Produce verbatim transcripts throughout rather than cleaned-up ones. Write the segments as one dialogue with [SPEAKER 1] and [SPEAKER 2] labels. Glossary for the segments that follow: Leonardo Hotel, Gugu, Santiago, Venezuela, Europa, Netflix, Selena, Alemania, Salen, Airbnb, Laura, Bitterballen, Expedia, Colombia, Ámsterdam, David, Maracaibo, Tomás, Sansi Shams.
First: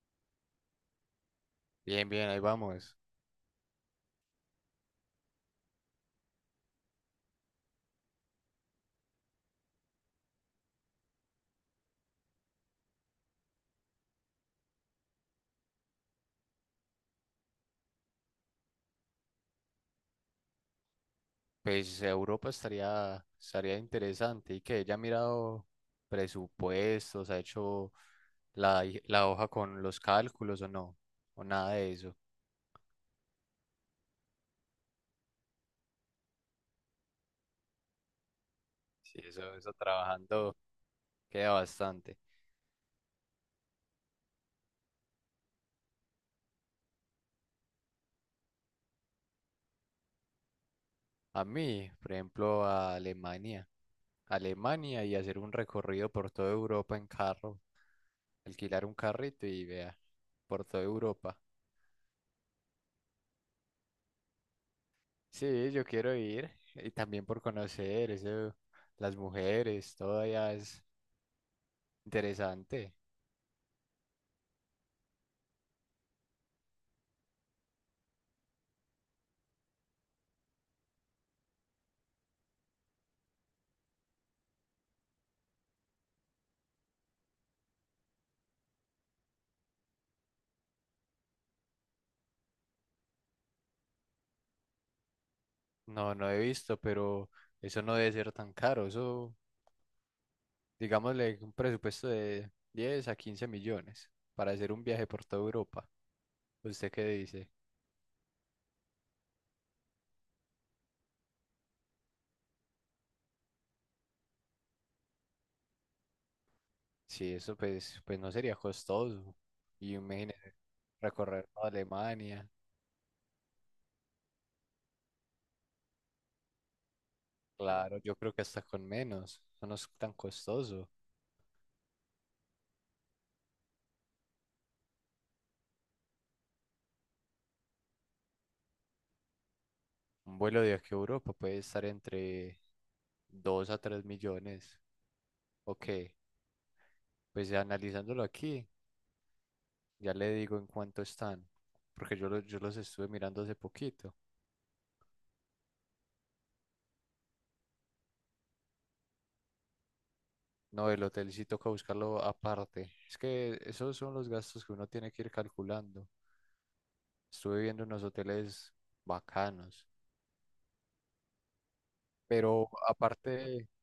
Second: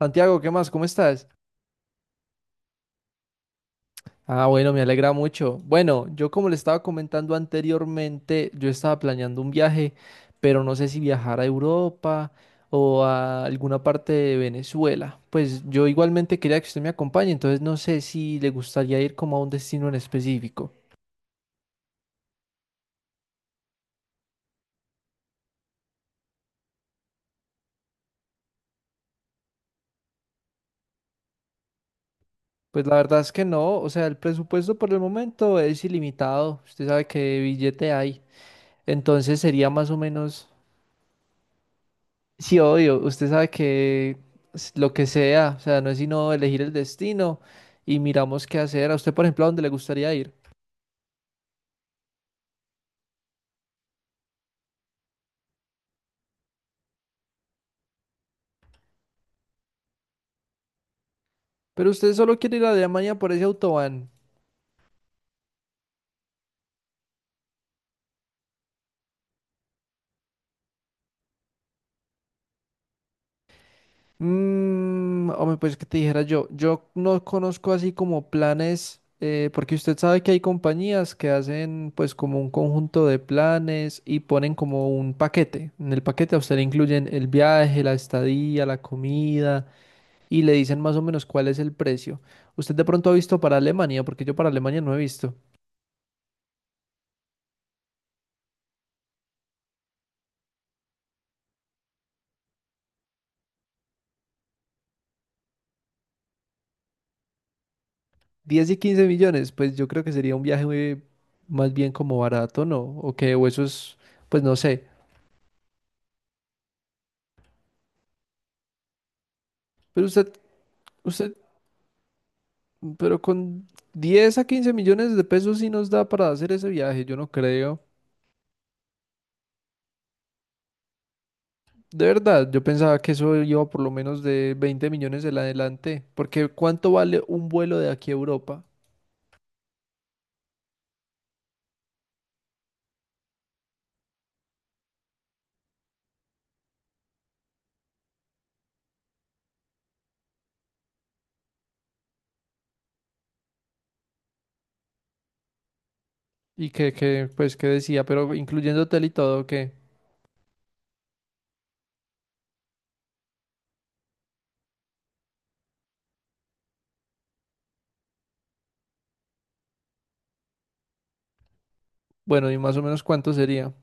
[SPEAKER 1] Santiago, ¿qué más? ¿Cómo estás?
[SPEAKER 2] Bien, bien, ahí vamos.
[SPEAKER 1] Ah, bueno, me alegra mucho. Bueno, yo como le estaba comentando anteriormente, yo estaba planeando un viaje, pero no sé si viajar a Europa o a alguna parte de Venezuela. Pues yo igualmente quería que usted me acompañe, entonces no sé si le gustaría ir como a un destino en específico.
[SPEAKER 2] Pues Europa estaría, estaría interesante. ¿Y que ella ha mirado presupuestos, ha hecho la, hi- la hoja con los cálculos o no, o nada de eso?
[SPEAKER 1] Pues la verdad es que no, o sea, el presupuesto por el momento es ilimitado, usted sabe qué billete hay.
[SPEAKER 2] Sí,
[SPEAKER 1] Entonces
[SPEAKER 2] eso,
[SPEAKER 1] sería
[SPEAKER 2] eso
[SPEAKER 1] más o menos...
[SPEAKER 2] trabajando queda bastante.
[SPEAKER 1] Sí, obvio, usted sabe que s- lo que sea, o sea, no es sino elegir el destino y miramos qué hacer. A usted, por ejemplo, ¿a dónde le gustaría ir?
[SPEAKER 2] A mí, por ejemplo, a Alemania. Alemania, y hacer un recorrido por toda Europa en carro, alquilar un carrito y vea, por toda Europa.
[SPEAKER 1] Pero usted solo quiere ir a Alemania por ese autobahn.
[SPEAKER 2] Sí, yo quiero ir y también por conocer eso, las mujeres, todo allá es interesante.
[SPEAKER 1] Mmm, hombre, pues que te dijera yo, yo no conozco así como planes, eh, porque usted sabe que hay compañías que hacen pues como un conjunto de planes y ponen como un paquete. En el paquete a usted le incluyen el viaje, la estadía, la comida y le dicen más o menos cuál es el precio. Usted de pronto ha visto para Alemania, porque yo para Alemania no he visto.
[SPEAKER 2] No, no he visto, pero eso no debe ser tan caro. Eso, digámosle, un presupuesto de diez a quince millones para hacer un viaje por toda Europa. ¿Usted qué dice?
[SPEAKER 1] Diez y quince millones, pues yo creo que sería un viaje muy- más bien como barato, ¿no? O que, o eso es, pues no sé.
[SPEAKER 2] Sí, eso pues, pues no sería costoso. Y
[SPEAKER 1] Pero usted,
[SPEAKER 2] imagínese
[SPEAKER 1] usted,
[SPEAKER 2] recorrer toda Alemania.
[SPEAKER 1] pero con diez a quince millones de pesos sí nos da para hacer ese viaje, yo no creo.
[SPEAKER 2] Claro, yo creo que hasta con menos. Eso no es tan costoso.
[SPEAKER 1] De verdad, yo pensaba que eso iba por lo menos de veinte millones en adelante, porque ¿cuánto vale un vuelo de aquí a Europa?
[SPEAKER 2] Un vuelo de aquí a Europa puede estar entre dos a tres millones. Ok, pues ya analizándolo aquí, ya le digo en cuánto están, porque yo, lo- yo los estuve mirando hace poquito.
[SPEAKER 1] Y que, que, pues, que decía, pero incluyendo hotel y todo, que...
[SPEAKER 2] No, el hotel sí toca buscarlo aparte. Es que esos son los gastos que uno tiene que ir calculando. Estuve viendo unos hoteles bacanos,
[SPEAKER 1] Bueno, ¿y
[SPEAKER 2] pero
[SPEAKER 1] más o menos cuánto
[SPEAKER 2] aparte,
[SPEAKER 1] sería?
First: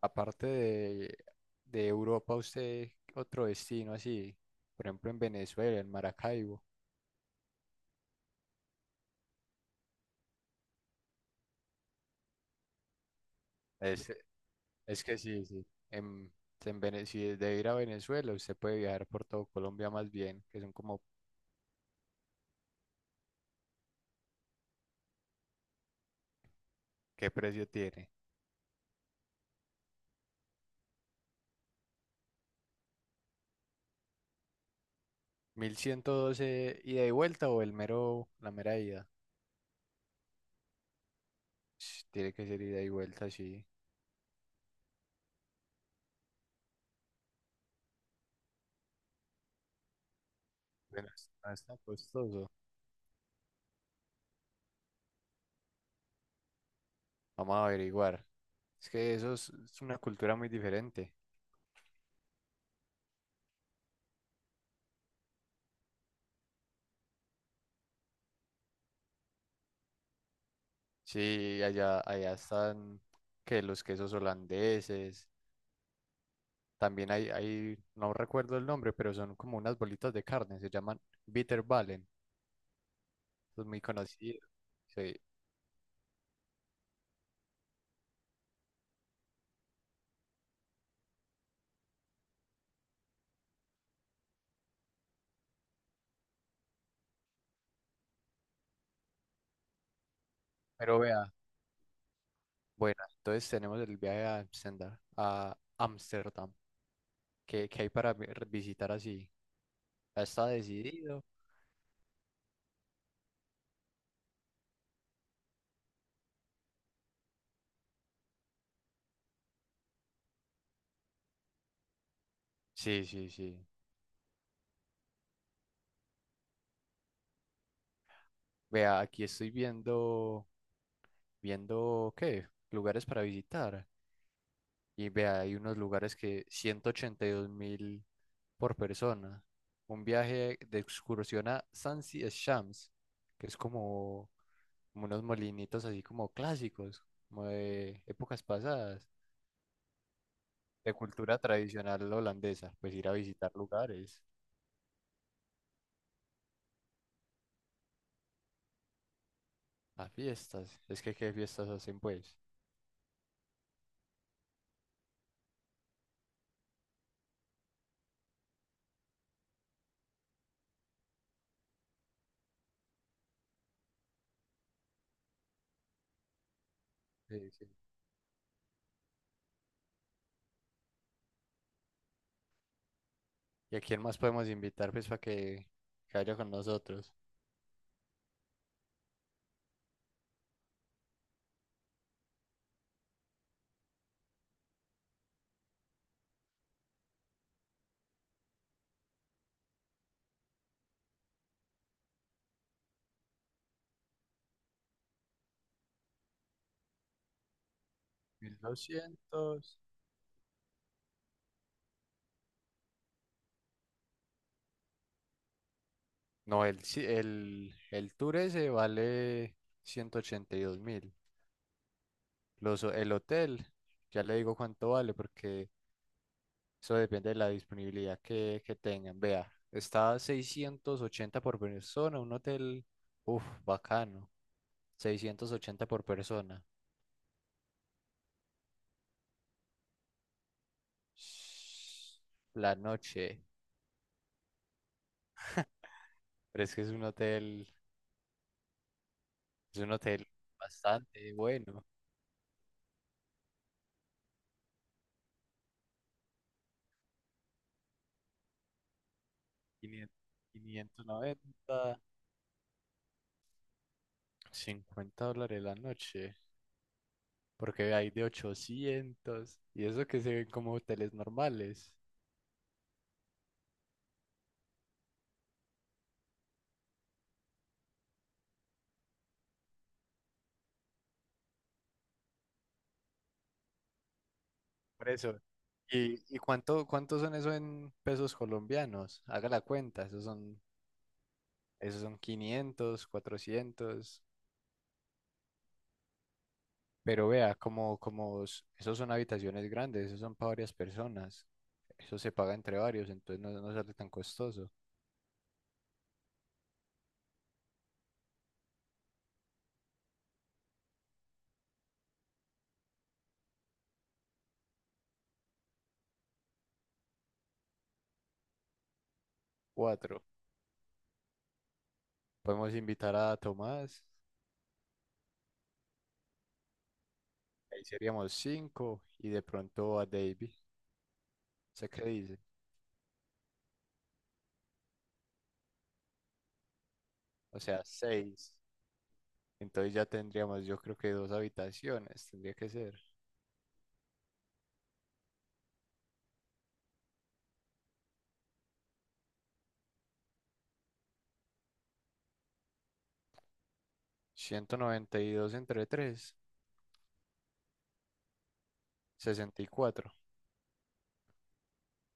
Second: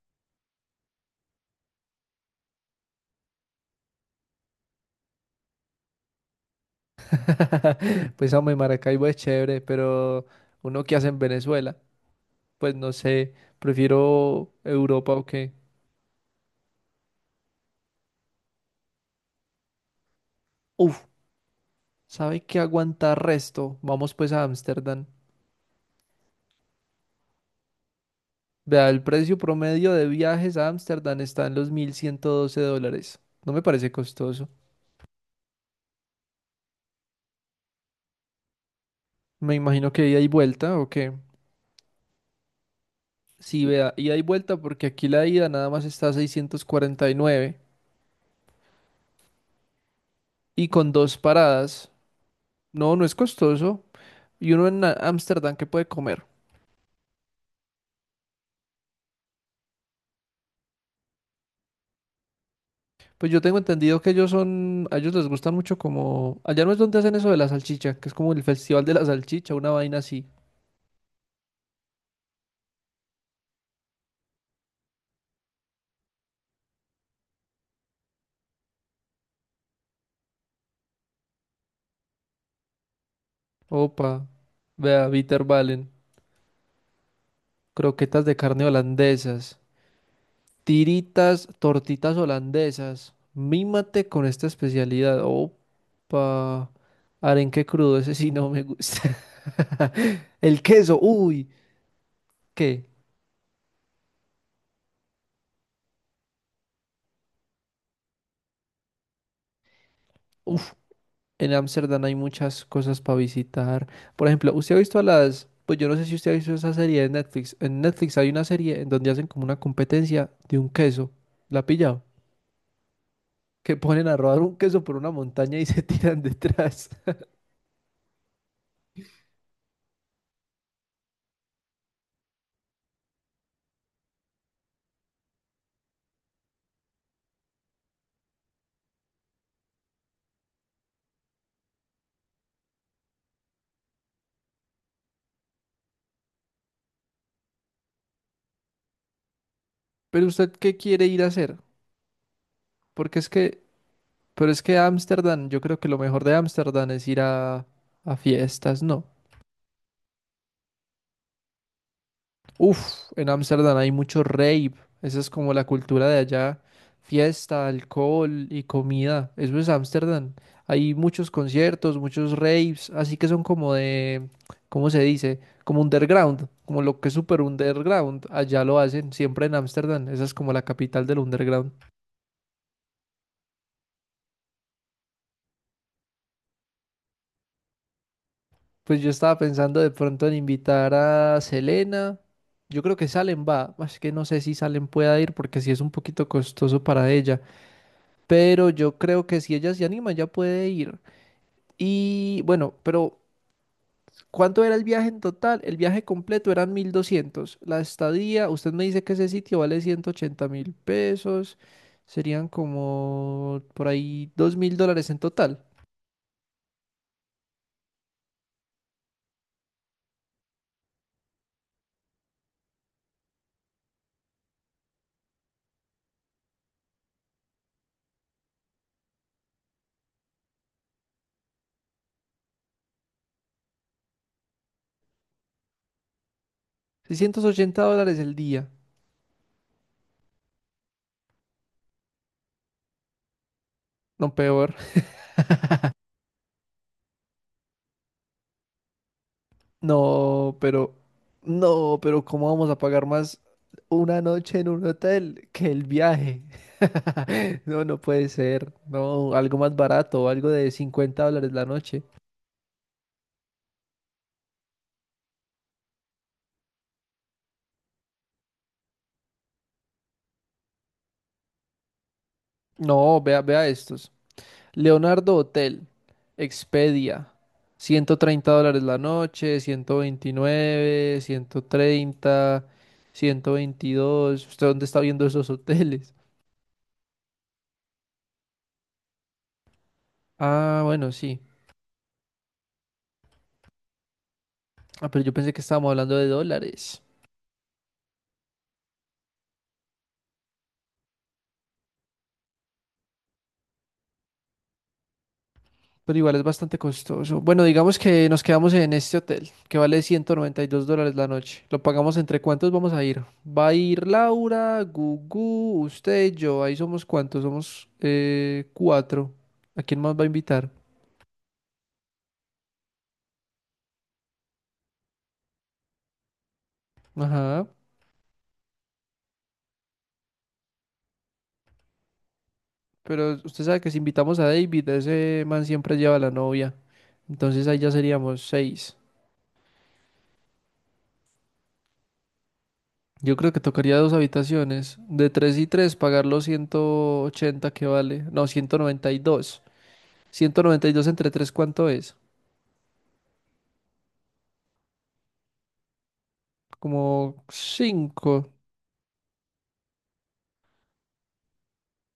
[SPEAKER 2] aparte de, de Europa, usted otro destino así, por ejemplo en Venezuela, en Maracaibo.
[SPEAKER 1] Pues hombre, Maracaibo es chévere, pero uno que hace en Venezuela, pues no sé,
[SPEAKER 2] Es
[SPEAKER 1] prefiero
[SPEAKER 2] Es
[SPEAKER 1] Europa
[SPEAKER 2] que
[SPEAKER 1] o
[SPEAKER 2] sí,
[SPEAKER 1] qué.
[SPEAKER 2] sí. En, en Vene- si de ir a Venezuela, usted puede viajar por todo Colombia más bien, que son como,
[SPEAKER 1] Uf, ¿sabe qué aguanta resto? Vamos pues a Ámsterdam.
[SPEAKER 2] ¿qué precio tiene?
[SPEAKER 1] Vea, el precio promedio de viajes a Ámsterdam está en los mil ciento doce dólares. No me parece costoso.
[SPEAKER 2] ¿Mil ciento doce ida y vuelta o el mero, la mera ida?
[SPEAKER 1] Me imagino que ida y vuelta o qué.
[SPEAKER 2] Sh, tiene que ser ida y vuelta,
[SPEAKER 1] Sí,
[SPEAKER 2] sí.
[SPEAKER 1] vea, ida y vuelta, porque aquí la ida nada más está a seiscientos cuarenta y nueve y con
[SPEAKER 2] Bueno,
[SPEAKER 1] dos
[SPEAKER 2] es- no es tan
[SPEAKER 1] paradas.
[SPEAKER 2] costoso.
[SPEAKER 1] No, no es costoso. Y uno en a- Ámsterdam que puede comer?
[SPEAKER 2] Vamos a averiguar. Es que eso es, es una cultura muy diferente.
[SPEAKER 1] Pues yo tengo entendido que ellos son, a ellos les gusta mucho como, allá no es donde hacen eso de la salchicha, que es como el festival de la salchicha, una vaina así.
[SPEAKER 2] Sí, allá, allá están que los quesos holandeses. También hay, hay, no recuerdo el nombre, pero son como unas bolitas de carne, se llaman Bitterballen. Es muy
[SPEAKER 1] Opa,
[SPEAKER 2] conocido.
[SPEAKER 1] vea,
[SPEAKER 2] Sí.
[SPEAKER 1] valen, croquetas de carne holandesas, tiritas, tortitas holandesas. Mímate con esta especialidad. Opa, arenque crudo, ese sí no me gusta. El queso,
[SPEAKER 2] Pero vea,
[SPEAKER 1] uy, ¿qué?
[SPEAKER 2] bueno, entonces tenemos el viaje a Amsterdam, a Ámsterdam. ¿Qué, qué hay para vi- visitar así? ¿Ya está
[SPEAKER 1] Uf,
[SPEAKER 2] decidido?
[SPEAKER 1] en Ámsterdam hay muchas cosas para visitar. Por ejemplo, usted ha visto a las, pues yo no sé si usted ha visto esa serie de Netflix. En Netflix hay una serie en donde hacen como una competencia de un queso. ¿La ha pillado?
[SPEAKER 2] Sí, sí, sí.
[SPEAKER 1] Que ponen a rodar un queso por una montaña y se tiran detrás.
[SPEAKER 2] Vea, aquí estoy viendo, viendo, ¿qué? Lugares para visitar. Y vea, hay unos lugares que ciento ochenta y dos mil por persona. Un viaje de excursión a Sansi Shams, que es como, como unos molinitos así como clásicos, como de épocas pasadas.
[SPEAKER 1] Pero usted, ¿qué
[SPEAKER 2] De
[SPEAKER 1] quiere ir a
[SPEAKER 2] cultura
[SPEAKER 1] hacer?
[SPEAKER 2] tradicional holandesa, pues ir a
[SPEAKER 1] Porque es
[SPEAKER 2] visitar
[SPEAKER 1] que,
[SPEAKER 2] lugares,
[SPEAKER 1] pero es que Ámsterdam, yo creo que lo mejor de Ámsterdam es ir a, a fiestas, ¿no?
[SPEAKER 2] a fiestas. Es que qué fiestas hacen pues.
[SPEAKER 1] Uf, en Ámsterdam hay mucho rave. Esa es como la cultura de allá. Fiesta, alcohol y comida. Eso es Ámsterdam. Hay muchos conciertos, muchos raves, así que son como de, ¿cómo se dice? Como underground, como lo que es super
[SPEAKER 2] Sí, sí.
[SPEAKER 1] underground. Allá lo hacen, siempre en Ámsterdam. Esa es como la capital del underground.
[SPEAKER 2] ¿Y a quién más podemos invitar pues para que, que vaya con nosotros?
[SPEAKER 1] Pues yo estaba pensando de pronto en invitar a Selena. Yo creo que Salen va. Es que no sé si Salen pueda ir porque sí es un poquito costoso para ella. Pero yo creo que si ella se anima, ya puede ir. Y bueno, pero ¿cuánto era el viaje en total? El viaje completo eran mil doscientos. La estadía,
[SPEAKER 2] Mil
[SPEAKER 1] usted me dice que ese sitio
[SPEAKER 2] doscientos.
[SPEAKER 1] vale ciento ochenta mil pesos. Serían como por ahí dos mil dólares en total.
[SPEAKER 2] No, el, si, el, el tour ese vale ciento ochenta y dos mil. Los, ho- el hotel, ya le digo cuánto vale, porque eso depende de la disponibilidad que, que tengan. Vea, está a seiscientos ochenta por persona, un hotel, uff, bacano. seiscientos ochenta por persona.
[SPEAKER 1] Seiscientos ochenta dólares el día.
[SPEAKER 2] Sh, la noche.
[SPEAKER 1] No, peor.
[SPEAKER 2] Pero es que es un hotel, es un hotel
[SPEAKER 1] No, pero,
[SPEAKER 2] bastante bueno.
[SPEAKER 1] no, pero ¿cómo vamos a pagar más una noche en un hotel que el viaje? No, no puede ser. No, algo más barato, algo de
[SPEAKER 2] 500
[SPEAKER 1] cincuenta dólares la
[SPEAKER 2] 590,
[SPEAKER 1] noche.
[SPEAKER 2] cincuenta dólares la noche. Porque hay de ochocientos. Y eso que se ven como hoteles normales.
[SPEAKER 1] No, vea, vea estos. Leonardo Hotel, Expedia, ciento treinta dólares la noche, ciento veintinueve, ciento treinta, ciento veintidós. ¿Usted dónde está
[SPEAKER 2] Por
[SPEAKER 1] viendo
[SPEAKER 2] eso.
[SPEAKER 1] esos hoteles?
[SPEAKER 2] ¿Y, y cuánto, cuántos son eso en pesos colombianos? Haga la cuenta, esos son,
[SPEAKER 1] Ah, bueno, sí.
[SPEAKER 2] esos son quinientos, cuatrocientos.
[SPEAKER 1] Ah, pero yo pensé que estábamos hablando de dólares.
[SPEAKER 2] Pero vea, como, como s- esos son habitaciones grandes, esos son para varias personas. Eso se paga entre varios, entonces no, no sale tan costoso.
[SPEAKER 1] Pero igual es bastante costoso. Bueno, digamos que nos quedamos en este hotel, que vale ciento noventa y dos dólares la noche. Lo pagamos entre cuántos vamos a ir. Va a ir Laura, Gugu, usted, y yo. Ahí somos cuántos, somos eh, cuatro. ¿A quién más va
[SPEAKER 2] Cuatro.
[SPEAKER 1] a invitar?
[SPEAKER 2] Podemos invitar a Tomás,
[SPEAKER 1] Ajá.
[SPEAKER 2] ahí seríamos cinco, y de pronto a David. ¿Sé qué dice?
[SPEAKER 1] Pero usted sabe que si invitamos a David, ese man siempre lleva a la novia.
[SPEAKER 2] O
[SPEAKER 1] Entonces ahí
[SPEAKER 2] sea,
[SPEAKER 1] ya seríamos
[SPEAKER 2] seis.
[SPEAKER 1] seis.
[SPEAKER 2] Entonces ya tendríamos, yo creo que dos habitaciones, tendría que ser.
[SPEAKER 1] Yo creo que tocaría dos habitaciones. De tres y tres, pagar los ciento ochenta que vale. No, ciento noventa y dos. ciento noventa y dos entre tres ¿cuánto es?
[SPEAKER 2] Ciento noventa y dos entre tres,
[SPEAKER 1] Como cinco,
[SPEAKER 2] sesenta y cuatro,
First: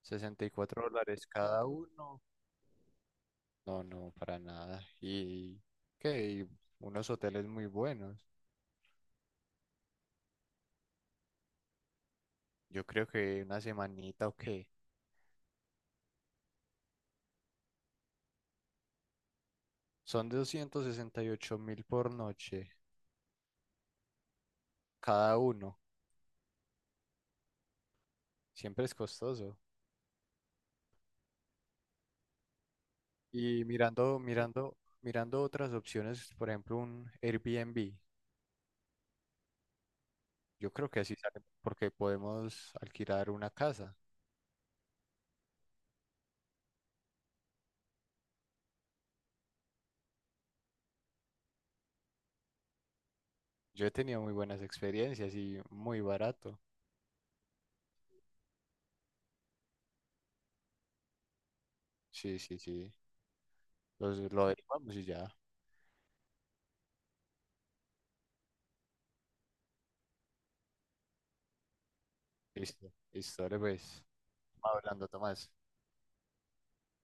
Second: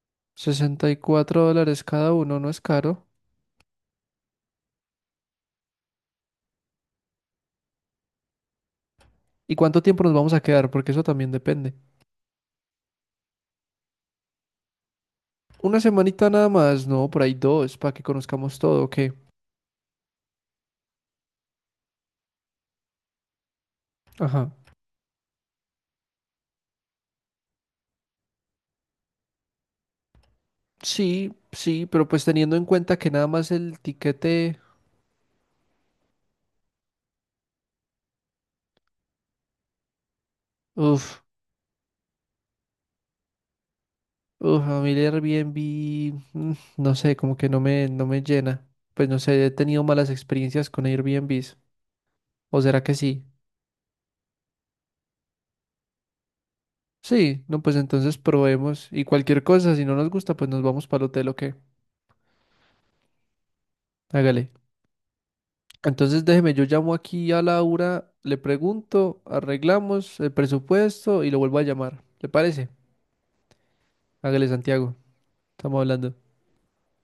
[SPEAKER 2] sesenta y cuatro
[SPEAKER 1] 64
[SPEAKER 2] dólares cada
[SPEAKER 1] dólares cada
[SPEAKER 2] uno.
[SPEAKER 1] uno, no es caro.
[SPEAKER 2] No, no, para nada. Y que y unos hoteles muy buenos.
[SPEAKER 1] ¿Y cuánto tiempo nos vamos a quedar? Porque eso también depende.
[SPEAKER 2] Yo creo que una semanita o qué.
[SPEAKER 1] Una semanita nada más, no, por ahí dos, para que conozcamos todo, ¿ok?
[SPEAKER 2] Son doscientos sesenta y ocho mil por noche
[SPEAKER 1] Ajá.
[SPEAKER 2] cada uno. Siempre es costoso.
[SPEAKER 1] Sí, sí, pero pues teniendo en cuenta que nada más
[SPEAKER 2] Y
[SPEAKER 1] el
[SPEAKER 2] mirando,
[SPEAKER 1] tiquete,
[SPEAKER 2] mirando, mirando otras opciones, por ejemplo, un Airbnb. Yo creo que así
[SPEAKER 1] uff,
[SPEAKER 2] sale porque podemos alquilar una casa.
[SPEAKER 1] uff, a mí el Airbnb, mm, no sé, como que no me, no me llena. Pues no sé, he tenido malas experiencias con Airbnbs. ¿O será que sí?
[SPEAKER 2] Yo he tenido muy buenas experiencias y muy barato.
[SPEAKER 1] Sí, no, pues entonces probemos y cualquier cosa, si no nos gusta, pues nos vamos para el hotel o qué.
[SPEAKER 2] Sí, sí, sí. Los, lo
[SPEAKER 1] Hágale.
[SPEAKER 2] averiguamos y ya.
[SPEAKER 1] Entonces déjeme, yo llamo aquí a Laura, le pregunto, arreglamos el presupuesto y lo vuelvo a llamar. ¿Le parece?
[SPEAKER 2] Listo. Listo, dale, pues.
[SPEAKER 1] Hágale, Santiago.
[SPEAKER 2] Hablando, Tomás.
[SPEAKER 1] Estamos hablando.